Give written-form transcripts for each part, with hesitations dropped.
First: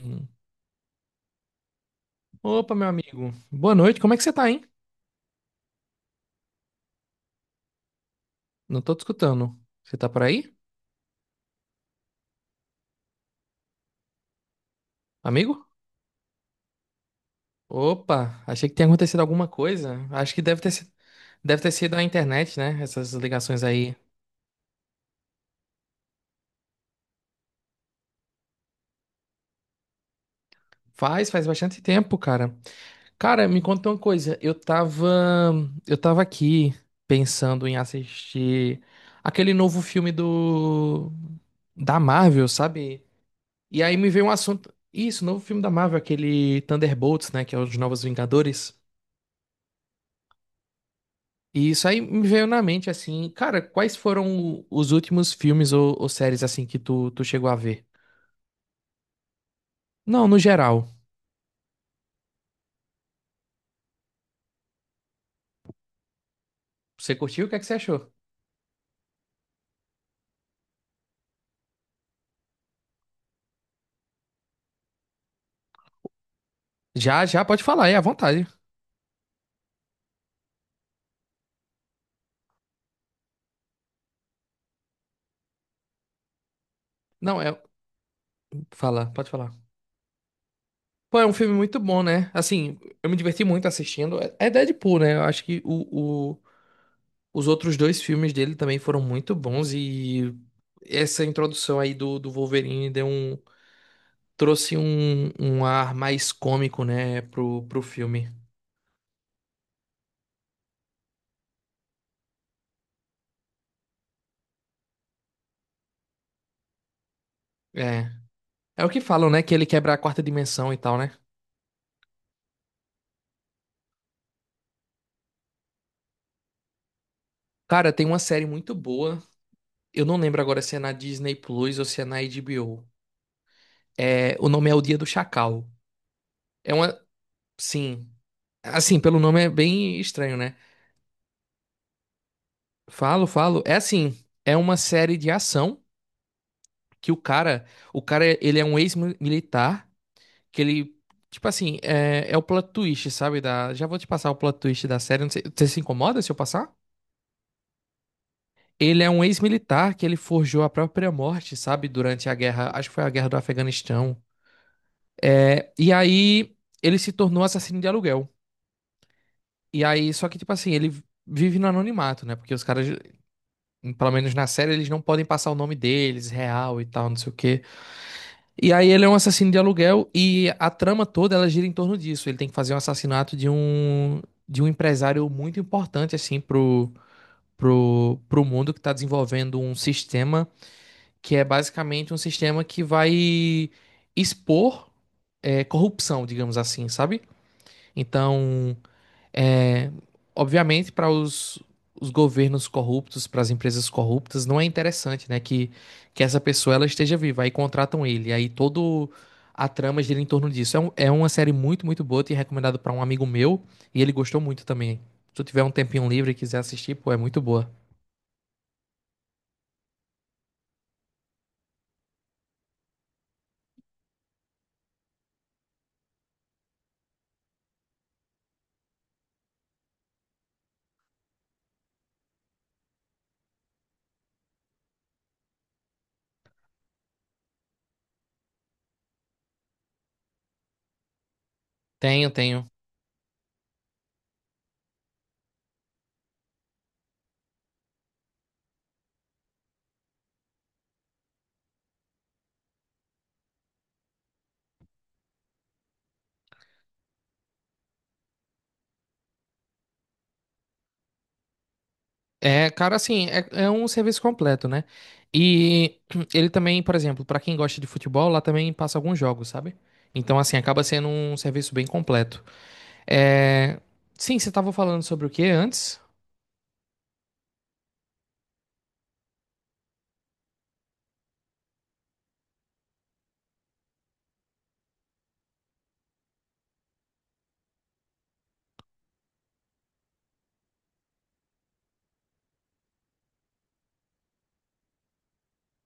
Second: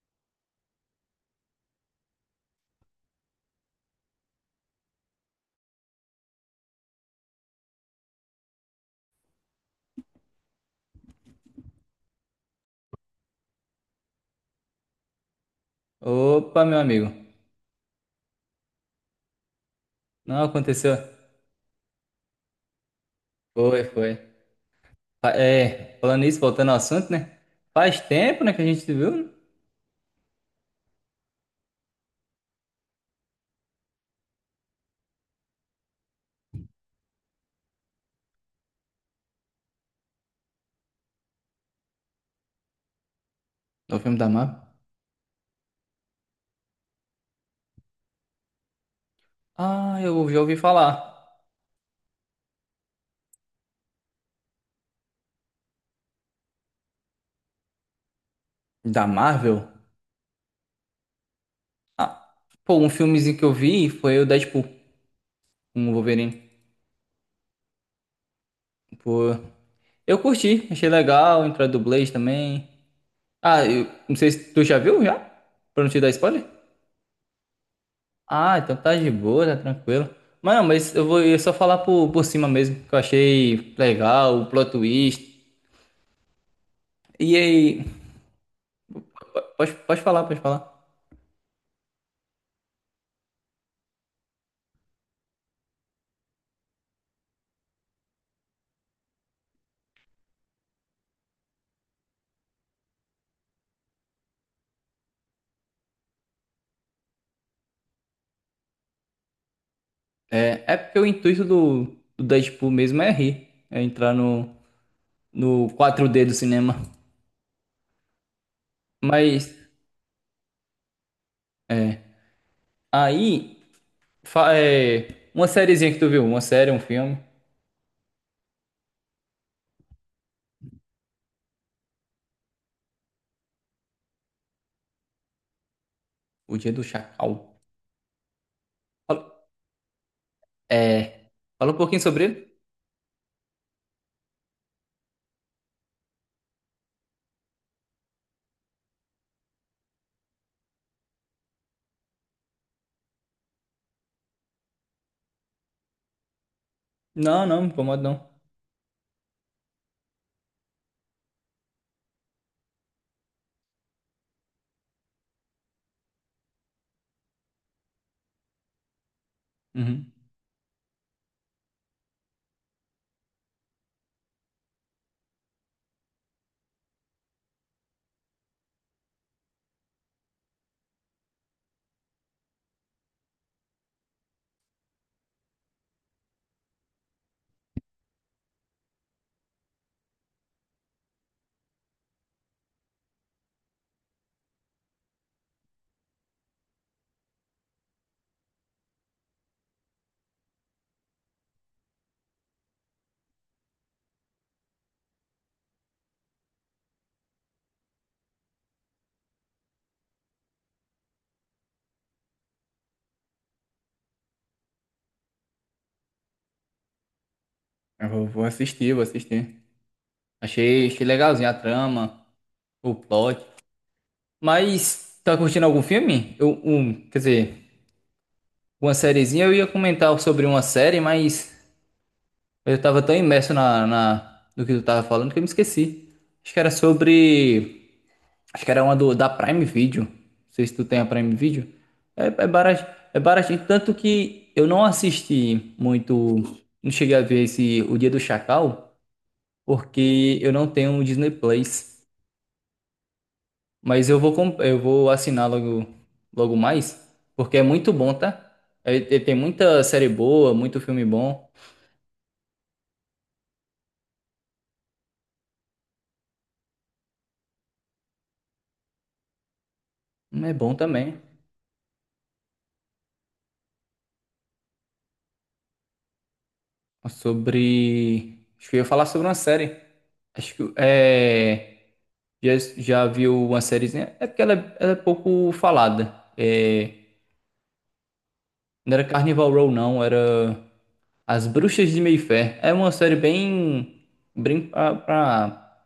Hum. Opa, meu amigo. Boa noite. Como é que você tá, hein? Não tô te escutando. Você tá por aí, amigo? Opa, meu amigo. Opa, achei que tinha acontecido alguma coisa. Acho que Não aconteceu? deve ter sido a internet, né? Essas ligações Foi, aí. foi. Falando isso, voltando ao assunto, né? Faz tempo, né, que a gente se viu, né? Faz bastante tempo, cara. Cara, me conta uma coisa. Eu tava aqui pensando em assistir aquele novo filme do da Marvel, sabe? E aí No me filme veio da um Marvel. assunto. Isso, novo filme da Marvel, aquele Thunderbolts, né? Que é os Novos Vingadores. Ah, eu já ouvi falar. E isso aí me veio na mente assim, cara, quais foram os últimos filmes ou séries assim que tu chegou a ver? Da Marvel? Não, no geral. Ah, Pô, um filmezinho que eu vi foi o Deadpool, com o Wolverine. Você curtiu? O que é que você achou? Pô, eu curti, achei legal, entrou a dublês também. Ah, eu não sei se tu já viu, já? Pra não te dar spoiler? Já, já, pode falar, é à vontade. Ah, então tá de boa, tá tranquilo. Mas não, mas eu só falar por cima mesmo, que eu achei legal, o plot twist. E Não, é. aí, Fala, pode falar. pode falar. Pô, é um filme muito bom, né? Assim, eu me diverti muito assistindo. É Deadpool, né? Eu acho que os outros dois filmes dele também foram muito bons e essa introdução aí do Wolverine trouxe um, um ar mais cômico, né, pro filme. É, é porque o intuito do Deadpool mesmo é rir, é entrar no 4D do cinema. É. É o que falam, né? Que Mas, ele quebra a quarta dimensão e tal, né? é. Aí, uma sériezinha que tu viu, uma série, um filme, Cara, tem uma série muito boa. Eu não lembro agora se é na Disney Plus ou se é na HBO. É, o nome é O Dia do Chacal. O Dia É do uma. Chacal. Sim. Assim, pelo Fala- nome é bem estranho, né? É, fala um pouquinho sobre ele? Falo, falo. É assim. É uma série de ação que o cara. O cara, ele é um ex-militar. Que ele. Tipo assim, é o plot twist, sabe? Da, já vou te passar o plot twist da série. Não sei- você se incomoda se eu passar? Não, não, me incomoda não. Ele é um ex-militar que ele forjou a própria morte, sabe? Durante a guerra, acho que foi a guerra do Afeganistão. É, e aí ele se tornou assassino de aluguel. E aí, Uhum. só que, tipo assim, ele vive no anonimato, né? Porque os caras, pelo menos na série, eles não podem passar o nome deles, real e tal, não sei o quê. E aí ele é um assassino de aluguel e a trama toda ela gira em torno disso. Ele tem que fazer um assassinato de um empresário muito importante, assim, pro mundo que tá desenvolvendo um sistema que é basicamente um sistema que vai expor corrupção, digamos assim, sabe? Então, é, obviamente, para os governos corruptos, para as empresas corruptas, não é interessante, né, que essa pessoa ela esteja viva. Aí contratam ele, aí todo a trama gira em torno disso. É uma série muito, muito boa, te recomendado para um amigo meu e ele gostou muito também. Se tu tiver um tempinho livre e quiser assistir, pô, é muito boa. Eu vou, vou assistir, vou assistir. Achei, achei legalzinho a trama, o plot. Mas, tá curtindo algum filme? Eu, um, quer dizer, uma sériezinha. Eu ia comentar sobre uma série, mas eu tava tão imerso na, no que tu tava falando que eu me esqueci. Acho que era sobre. Acho que era uma do, da Prime Video. Não sei se tu tem a Prime Video. É, Tenho, é tenho. barato, é baratinho. Tanto que eu não assisti muito. Não cheguei a ver esse O Dia do Chacal, porque eu não tenho o Disney Plus. Mas eu vou, eu vou assinar logo, logo mais, porque é muito bom, tá? Tem muita série boa, muito filme bom. É, cara, assim, é um serviço completo, né? E ele também, por exemplo, pra quem gosta de futebol, lá também passa alguns jogos, sabe? Então, Um é assim, bom acaba sendo também. um serviço bem completo. É... Sim, você tava falando sobre o que antes? Sobre. Acho que eu ia falar sobre uma série. Acho que é. Já, já viu uma sériezinha? É porque ela é pouco falada. É, não era Carnival Row, não. Era As Bruxas de Mayfair. É uma série bem. Bem pra, pra,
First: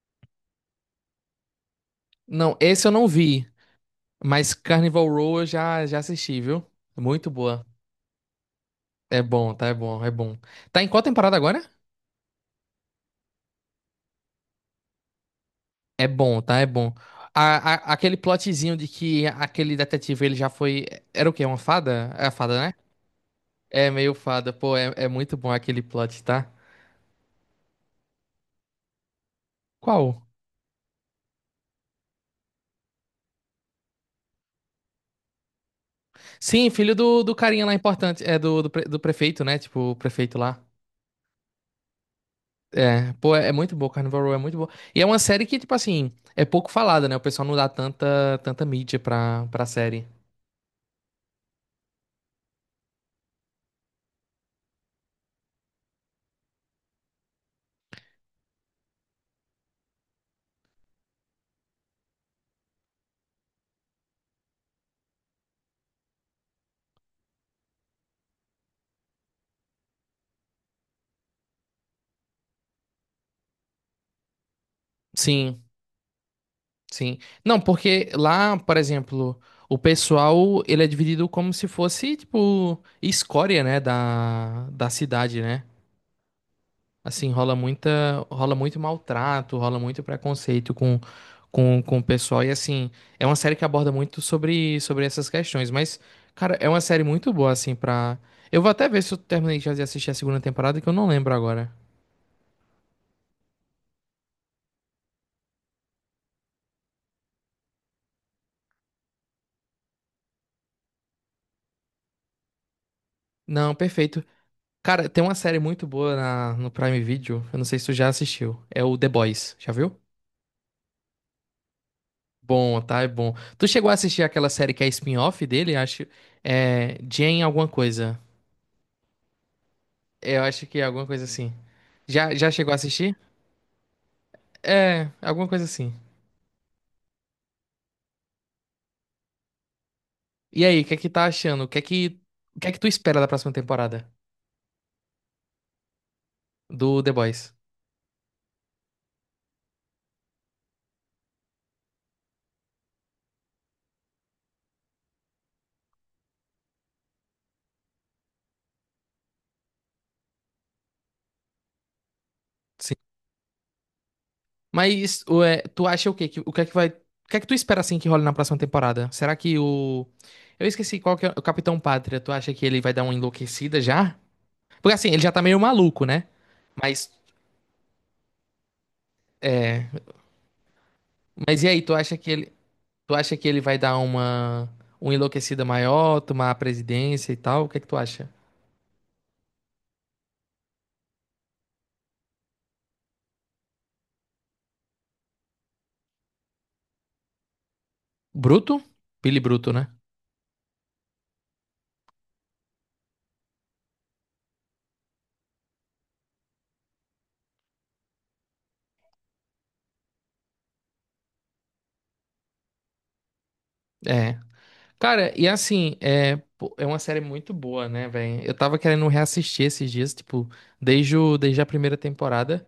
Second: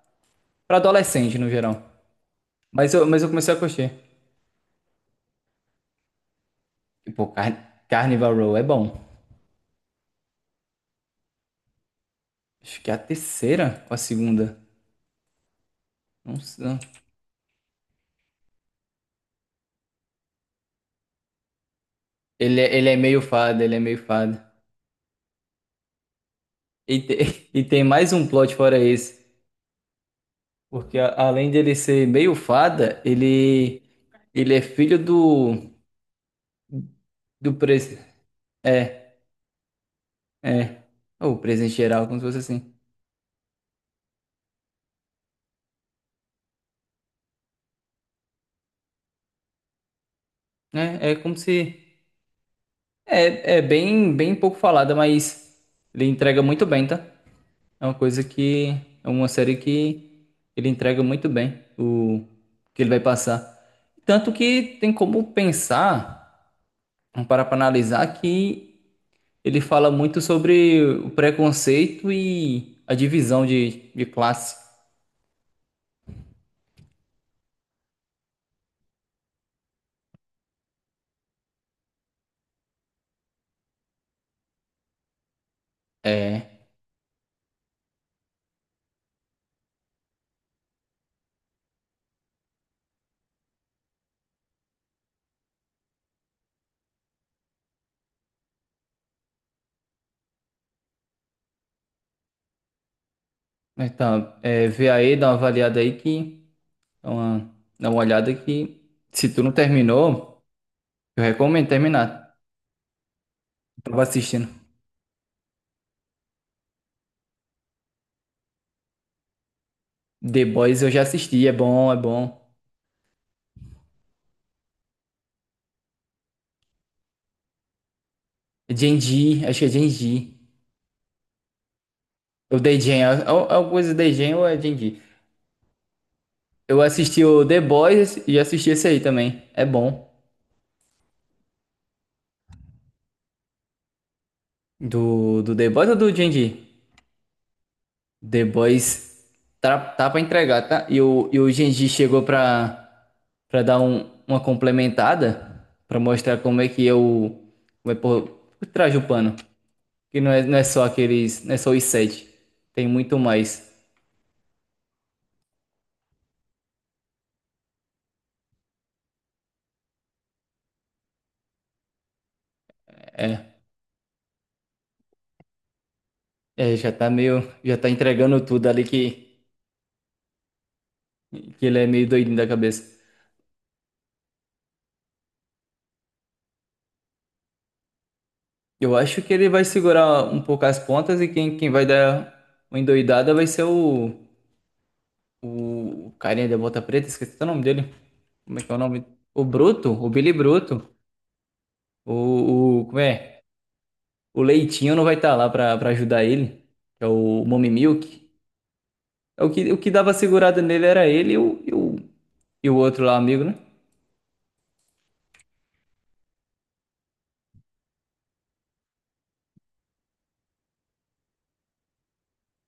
pra adolescente, no geral. Não, esse eu não Mas eu vi, comecei a curtir. mas Carnival Row eu já assisti, viu? E, pô, Muito boa. Carnival Row é bom. É bom, tá? É bom, é bom. Tá em qual temporada agora? Acho que é a terceira ou a segunda. É bom, Não tá? É sei. bom. Aquele plotzinho de que aquele detetive ele já foi. Era o quê? Uma fada? É a fada, Ele, né? Ele é meio fado, ele é É meio meio fado. fada, pô, é muito bom aquele plot, tá? E, e tem mais um plot fora esse, Qual? porque além dele ser meio fada, ele é filho do Sim, filho do do carinha lá pres importante, é é do prefeito, né? Tipo, o prefeito lá. é ou presidente geral, como se fosse assim. É, pô, é muito boa, Carnival Row é muito boa. E é uma série que, tipo assim, é pouco falada, né? O pessoal não dá tanta mídia pra série. É, é como se é, é bem bem pouco falada, mas ele entrega muito bem, tá? É uma coisa que é uma série que ele entrega muito bem o que ele vai passar. Tanto que tem como pensar, vamos parar pra analisar que ele fala muito sobre o preconceito e a divisão de classe. Sim, sim. Não, porque lá, por exemplo, o pessoal, ele é dividido como se fosse, tipo, escória, né? Da cidade, né? É, Assim, rola muito maltrato, rola muito preconceito com o pessoal. E assim, é uma série que aborda muito sobre essas questões. Mas, cara, é uma série muito boa, assim, pra. Eu vou até ver se eu terminei já de assistir a segunda temporada, que eu não lembro agora. então, é, vê aí, dá uma avaliada aí que dá uma olhada que se tu não terminou, eu recomendo terminar. Não, Eu tava perfeito. assistindo. Cara, tem uma série muito boa no Prime Video. Eu não sei se tu já assistiu. É o The Boys. Já viu? The Boys eu já assisti, é bom, é bom. Bom, tá? É bom. Tu chegou a assistir aquela série que é spin-off dele? Acho. É. Jane alguma coisa. Genji, acho que é Genji. Eu acho que é alguma coisa assim. Já, já Ou chegou a The Gen, assistir? é é uma coisa The Gen ou é Genji. É, alguma coisa assim. Eu assisti o The Boys e assisti esse aí também. É bom. E aí, o que é que tá achando? O que é que tu espera da próxima temporada Do, do The Boys ou do Genji? do The Boys? The Boys tá, tá pra entregar, tá? E o Genji chegou pra, pra dar uma complementada, pra mostrar como é que eu. Como é por trás do pano. Que não é, não é só aqueles. Não é só os sete. Tem Sim. muito mais. Mas o, é, tu acha o quê? Que- o que é que tu espera assim que role na próxima temporada? Será que o eu esqueci qual que é o Capitão Pátria. Tu acha que ele vai dar uma É, enlouquecida já? Porque assim, ele já tá meio maluco, né? é, já tá Mas meio. Já tá entregando tudo ali é, que e ele aí, é tu meio acha que doidinho da ele, cabeça. tu acha que ele vai dar uma enlouquecida maior, tomar a presidência e tal? O que é que tu acha? Eu acho que ele vai segurar um pouco as pontas e quem, quem vai dar uma endoidada vai ser o. O, carinha da bota preta, esqueci o nome dele. Como é que é o Bruto? nome? Billy O Bruto, Bruto, né? o Billy Bruto. Como é? O Leitinho não vai estar lá pra, pra ajudar ele. Que é o Mommy Milk. É o que dava segurada nele era ele e o outro lá, amigo, né? É. Cara, e assim, pô, é uma série muito boa, né, velho? Eu tava querendo reassistir esses dias, tipo, desde, o, desde a primeira temporada.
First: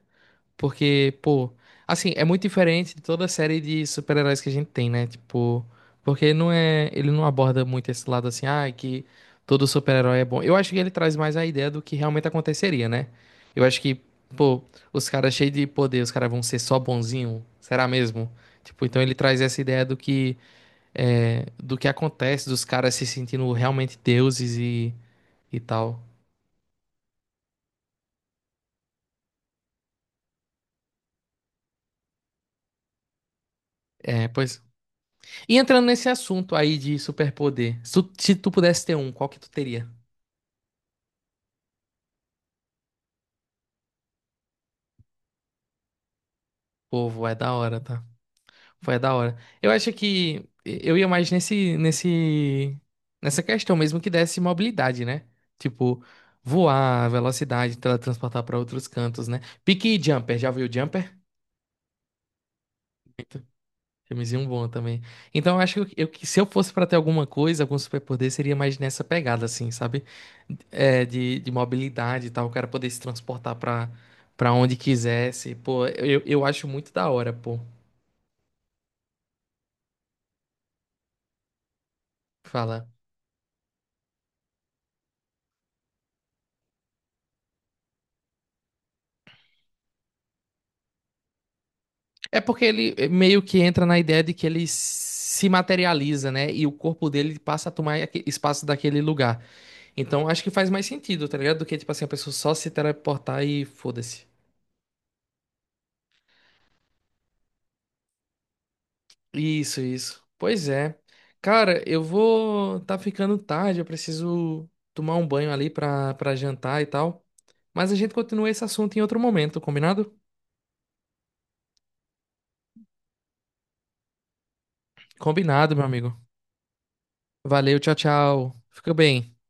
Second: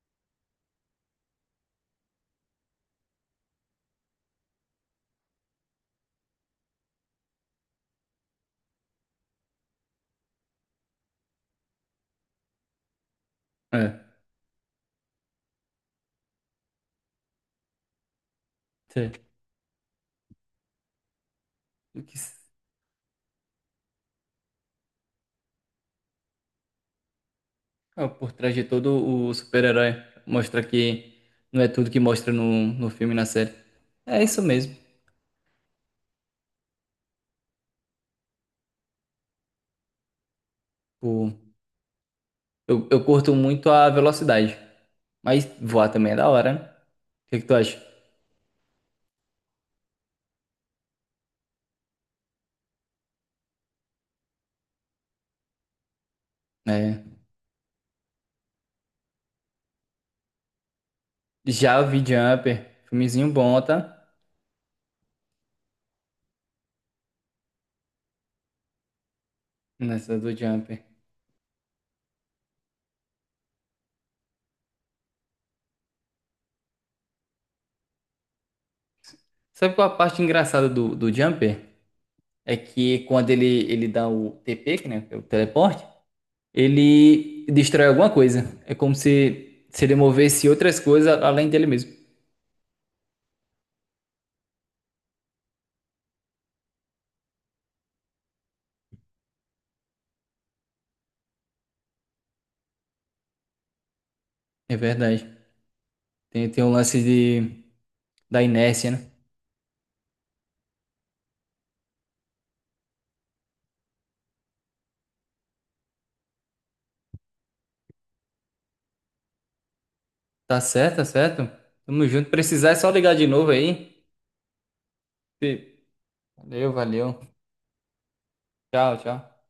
Porque, pô, assim, é muito diferente de toda a série de super-heróis que a gente tem, né? Tipo, porque não é, ele não aborda muito esse lado assim, ah, que todo super-herói é bom. Eu acho que ele traz mais a ideia do que realmente aconteceria, né? Eu acho que, É. pô, os caras cheios de poder, os caras vão ser só bonzinho, será mesmo? Tipo, então Sei. ele traz essa ideia do que do que O que s- acontece, dos caras se sentindo realmente deuses e tal. ah, por trás de todo o super-herói. Mostra que não é tudo que mostra no, no filme e na série. É É, isso pois mesmo. e entrando nesse assunto aí de superpoder, se tu pudesse ter um, qual que tu teria? Tipo, eu curto muito a velocidade. Mas voar também é da hora, né? Povo, O é que é que da tu acha? hora, tá? Foi da hora. Eu acho que eu ia mais nessa questão mesmo que desse mobilidade, né? Tipo, É. voar, velocidade, teletransportar pra outros cantos, né? Pique e Jumper, já viu Jumper? Já eu vi Jumper, filmezinho bom, tá? Filmezinho bom também. Então, eu acho que eu, que se eu fosse pra ter alguma coisa, algum superpoder, seria mais nessa pegada, assim, sabe? Nessa do Jumper. É, de mobilidade e tal, o cara poder se transportar pra onde quisesse. Pô, eu acho muito da hora, pô. Sabe qual a parte engraçada do Jumper? É Fala. que quando ele dá o TP, que, né, que é o teleporte, ele destrói alguma coisa. É como se ele movesse outras coisas além dele mesmo. É porque ele meio que entra na ideia de que ele se materializa, né? E o corpo dele passa a tomar aque- espaço daquele lugar. Então, acho que faz mais sentido, tá ligado? Do que, tipo assim, a pessoa só se teleportar e foda-se. É verdade. Tem, tem um lance de, da inércia, né? Isso, isso. Pois é. Cara, eu vou. Tá ficando tarde, eu preciso tomar um banho ali pra jantar e tal. Mas a gente continua esse assunto em outro momento, combinado? Tá certo, tá certo. Tamo junto. Precisar é só ligar de novo aí. Sim. Combinado, meu amigo. Valeu, valeu. Valeu, tchau, tchau. Fica Tchau, tchau. bem.